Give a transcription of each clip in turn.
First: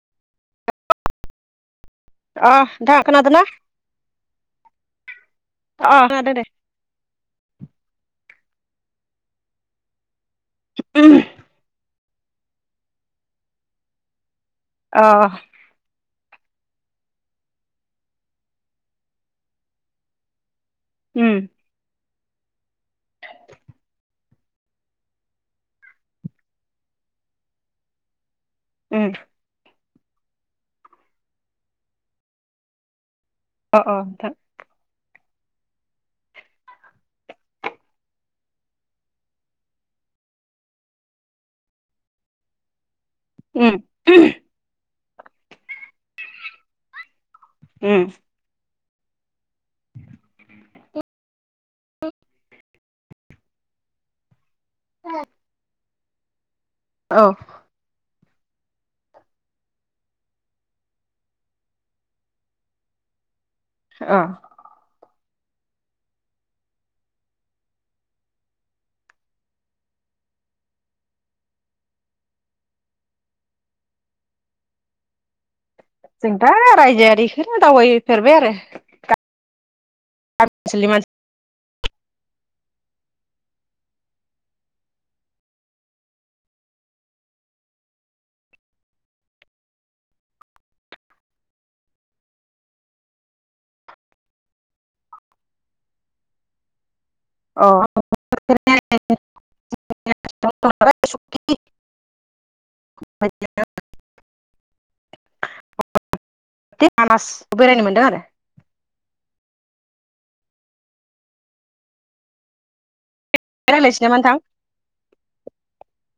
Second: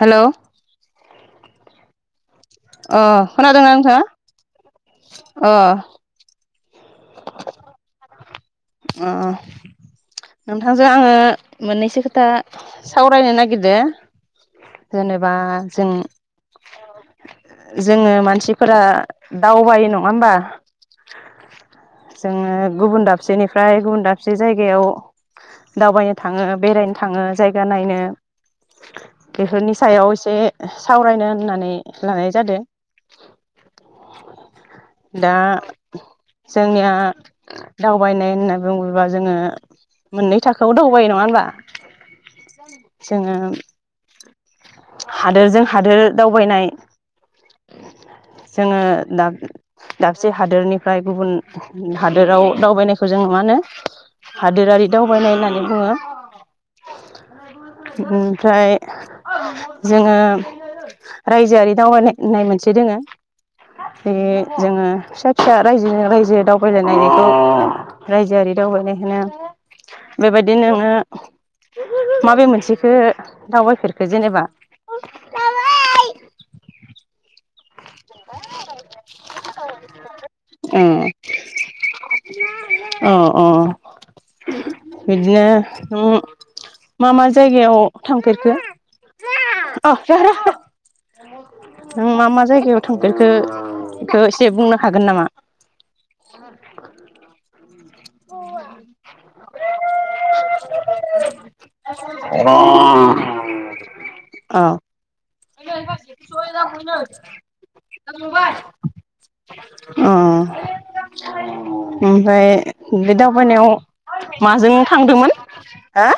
हेल'? अ नोंथां अ खोनादोंना नोंथाङा? अ। अ आ दो दे [inaudible] अ नोंथांजों आङो मोननैसो खोथा सावरायनो नागिरदो अ जेनेबा जों जोङो मानसिफोरा दावबायो नङा होमबा उम। जोङो गुबुन दाबसेनिफ्राय गुबुन दाबसे जायगायाव दावबायनो थाङो बेरायनो थाङो जायगा नायनो उम बेफोरनि सायाव एसे सावरायनो होननानै लानाय जादो। अ अ नोंथां। दा जोंनिया दावबायनाय होनना बुङोबा जोङो मोननै थाखोआव दावबायो नङा होमबा। जोङो [inaudible] हादोरजों हादोर दावबायनाय उम। जोङो दाब दाबसे हादोरनिफ्राय गुबुन हादोराव दावबायनाय खौ जों मा होनो हादोरारि दावबायनाय होननानै बुङो। औ। ओमफ्राय जोङो रायजोआरि दावबायनाय मोनसे दोङो। बे अ जोङो फिसा फिसा रायजो रायजो दावबायलायनायखौ रायजोआरि दावबायायनायहोनो बेबायदि नोङो माबे मोनसेखो दावबायफेरखो जेनेबा जों दा रायजोआखौनो दावबायो। फेरबाय आरो मानसि [inaudible] अ अ। बिदिनो नों मा मा जायगायाव थांफेरखो? र' र' नों मा मा जायगायाव [inaudible] थांफेरखो एसे बुंनो हागोन नामा [inaudible] अ [inaudible] अ [inaudible] सय दाखोन आ मानास बेरायनो मोनदों दा आरो नुबाय अ ओमफाय [inaudible] बे दावबायनायाव रायलायसै नामा नोंथां माजों थांदोंमोन? हा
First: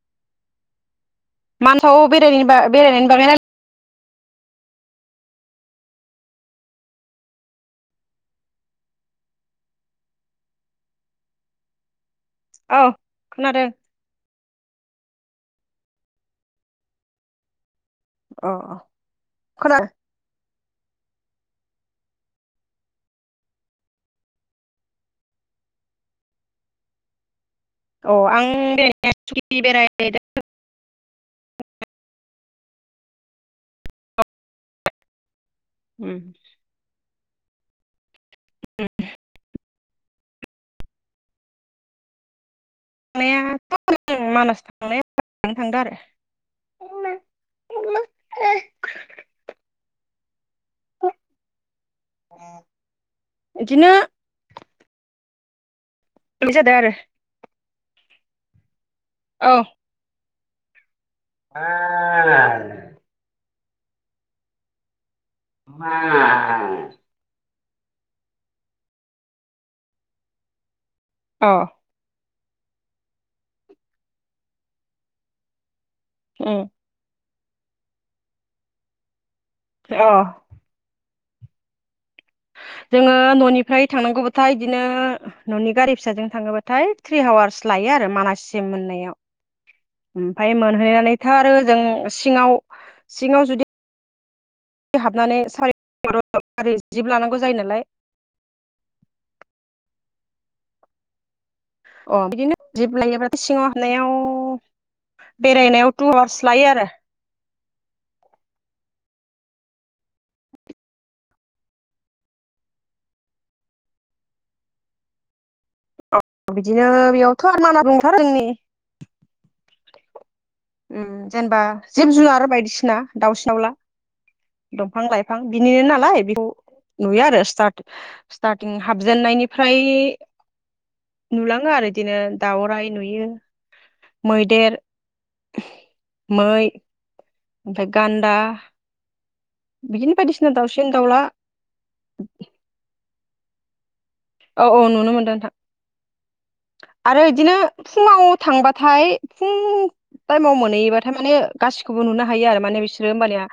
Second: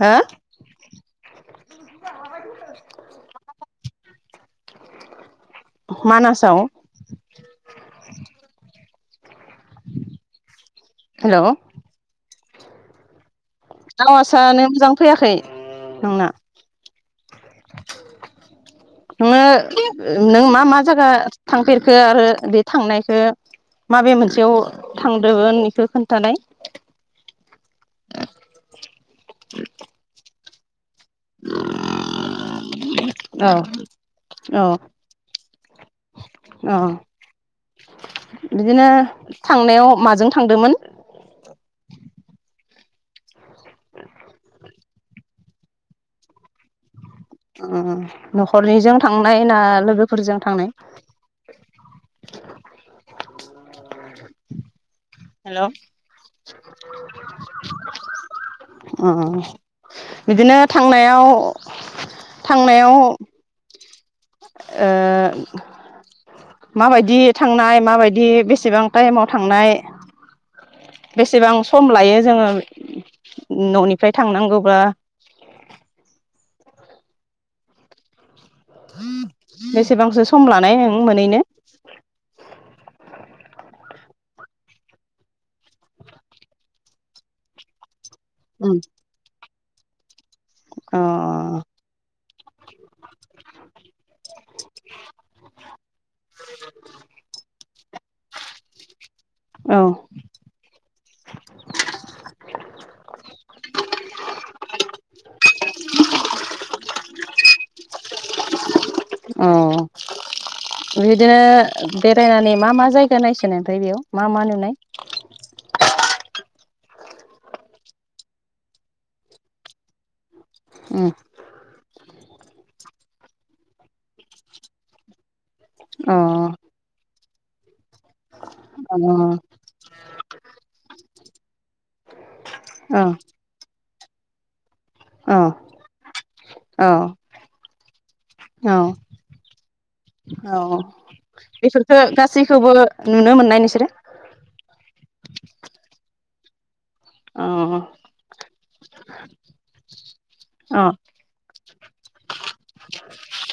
हा? मानसाव बेरायनायनि बेरायनायनि बागै रायलाय मानासाव हेलौ? औ खोनादों। आवासानो मोजां फैयाखै नोंना। अ अ नोङो खोनादों नों मा मा जागा थांफेरखो आरो बे थांनायखो माबे मोनसेयाव थांदोमोन इखो खोन्थानाय। अ आं [unintelligible] औ औ। ओम। अ बिदिनो थांनायाव माजों थांदोमोन? थांनायाथ' जों मानास थांनाया [inaudible] थांदों आरो। ओम न'खरनिजों थांनाय ना लोगोफोरजों थांनाय? इदिनो हेल' ओ बे जादों आरो बिदिनो थांनायाव आ थांनायाव ओ [unintelligible] माबायदि थांनाय माबायदि बेसेबां टाइमाव थांनाय बेसेबां उम सम लायो जोङो न'निफ्राय थांनांगौब्ला। उम। जोङो बेसेबांसो सम लानाय नों मोनैनो? जोङो न'निफ्राय थांनांगौबाथाय इदिनो न'नि गारि फिसाजों थाङोबाथाय ट्रि हावार्स लायो आरो मानास सिम मोननायाव। ओमफाय अ मोनहैनानैथ' आरो ओजों सिङाव सिङाव जुदि हाबनानै सारा [unintelligible] आरि जिप लानांगौ जायो नालाय। औ। अ बिदिनो जिप लायोब्लाथाय' सिङाव हाबनायाव बेरायनायाव टु आवार्स लायो आरो। अ बिदिनो बेरायनानै मा मा जायगा नायसोनाय ओमफ्राय बेयाव मा मा नुनाय? बिदिनो बेयावथ' आरो मा मा [unintelligible] उम। जेनेबा जिब जुनार बायदिसिना दाउसि दावला दंफां लाइफां बिनि नालाय बेखौ नुयो आरो स्टार्ट स्टार्टिं अ हाबजेननायनिफ्राय नुलाङो आरो बिदिनो दाउराइ अ नुयो मैदेर अ मै अ। ओमफ्राय गान्दा अ बिदिनो बायदिसिना औ। दाउसिन दाउला बेफोरखो गासैखौबो नुनो मोननाय नोंसोरो? औ औ नुनो मोनदों नोंथां। आरो अ इदिनो फुङाव थांबाथाय फुं टाइमाव अ मोनहैयोबाथाय माने गासिखौबो नुनो हायो आरो माने बिसोरो होमबानिया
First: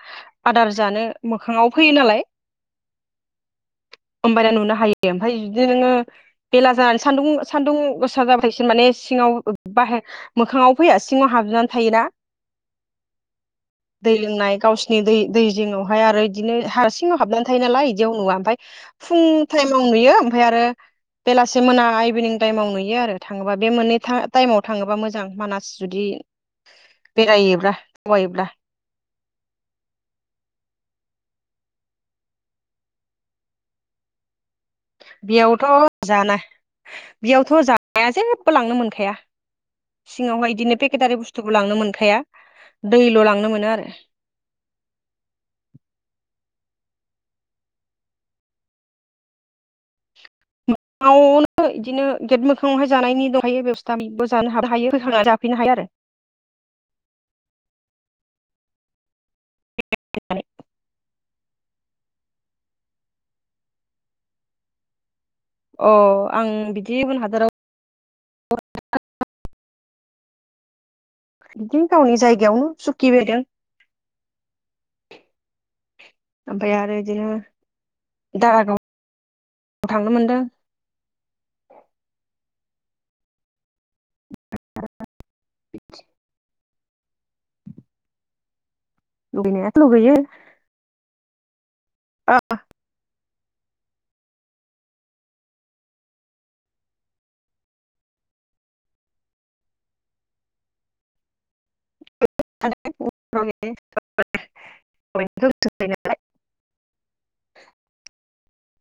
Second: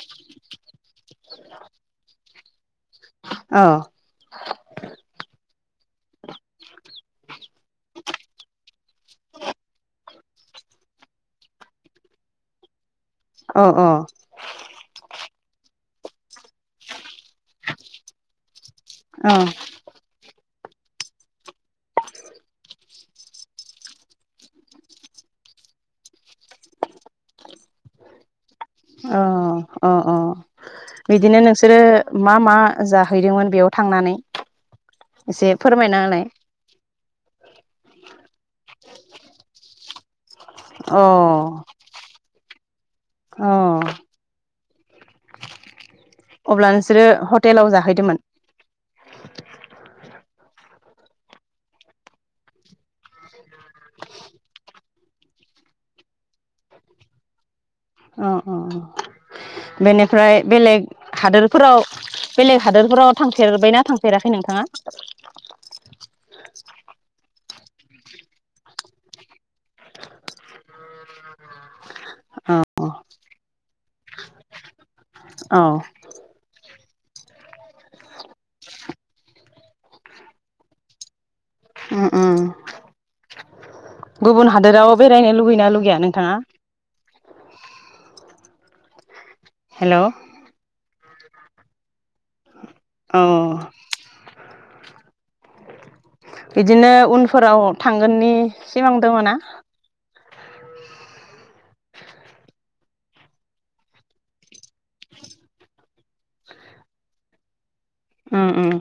आदार जानो मोखाङाव फैयो नालाय। अ। होमबानिया नुनो हायो। ओमफाय जुदि नोङो बेला जानानै सान्दुं सान्दुं गोसा जाबाथाय इसोर माने सिङाव बाहेर मोखाङाव फैया सिङाव हाबजोबनानै थायोना। अ अ। दै लोंनाय गावसिनि दै दै जिङावहाय आरो बिदिनो हारसिङाव हाबना थायो नालाय बिदियाव नुवा ओमफाय फुं औ टाइमाव नुयो ओमफाय आरो बेलासि मोना इभिनिं टाइमाव नुयो आरो थाङोबा बे मोननै टा-टाइमाव थाङोबा मोजां मानास जुदि बेरायोब्ला दावायोब्ला औ अ अ बिदिनो नोंसोरो मा मा जाहैदोंमोन बेयाव थांनानै? एसे फोरमायना बेयावथ' होलाय जाना बेयावथ' जानाया जेबो लांनो मोनखाया। सिङावहाय बिदिनो अ पेकेटारि बुस्थुखौ लांनो मोनखाया दैल' अ लांनो मोनो आरो अब्ला नोंसोरो हटेलाव जाहैदोंमोन मोआवनो बिदिनो गेट मोखाङावहाय जानायनि दं थफायो बेबस्थाबो जानो [unintelligible] हायो जाफैनो हाया आरो अ अ बेनिफ्राय बेलेग हादोरफोराव बेलेग हादोरफोराव थांफेरबायना थांफेराखै नोंथाङा? अ आं बिदि गुबुन हादराव [inaudible] बिदिनो गावनि औ जायगायावनो सुखिबायदों औ ओमफ्राय आरो बिदिनो [unintelligible] थांनो मोनदों उम उम गुबुन हादोराव बेरायनो लुगैना लुगैया नोंथाङा लुगैनायाथ' हेलौ लुगैयो [inaudible] आ औ बिदिनो उनफोराव थांगोननि सिमां दङ'ना? [unintelligible] उम उम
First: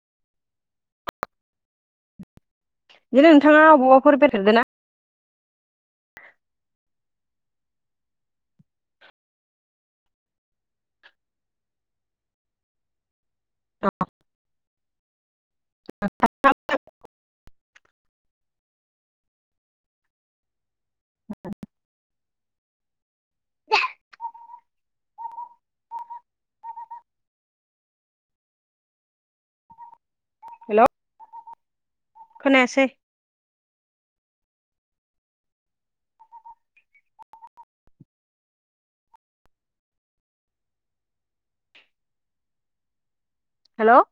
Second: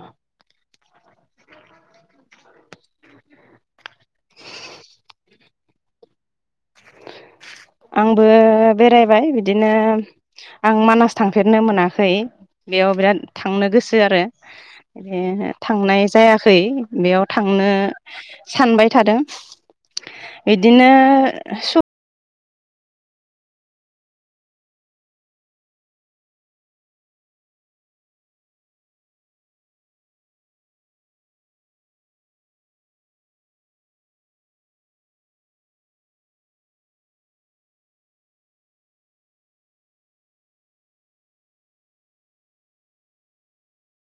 बिदिनो नोंथाङा बबावाफोर बेथेरदोंना आंबो बेरायबाय बिदिनो आं मानास थांफेरनो मोनाखै बेयाव बिराद थांनो ना गोसो आरो ए थांनाय जायाखै बेयाव थांनो सानबाय थादों बिदिनो सु [unintelligible] हेल' खोनायासै हेल'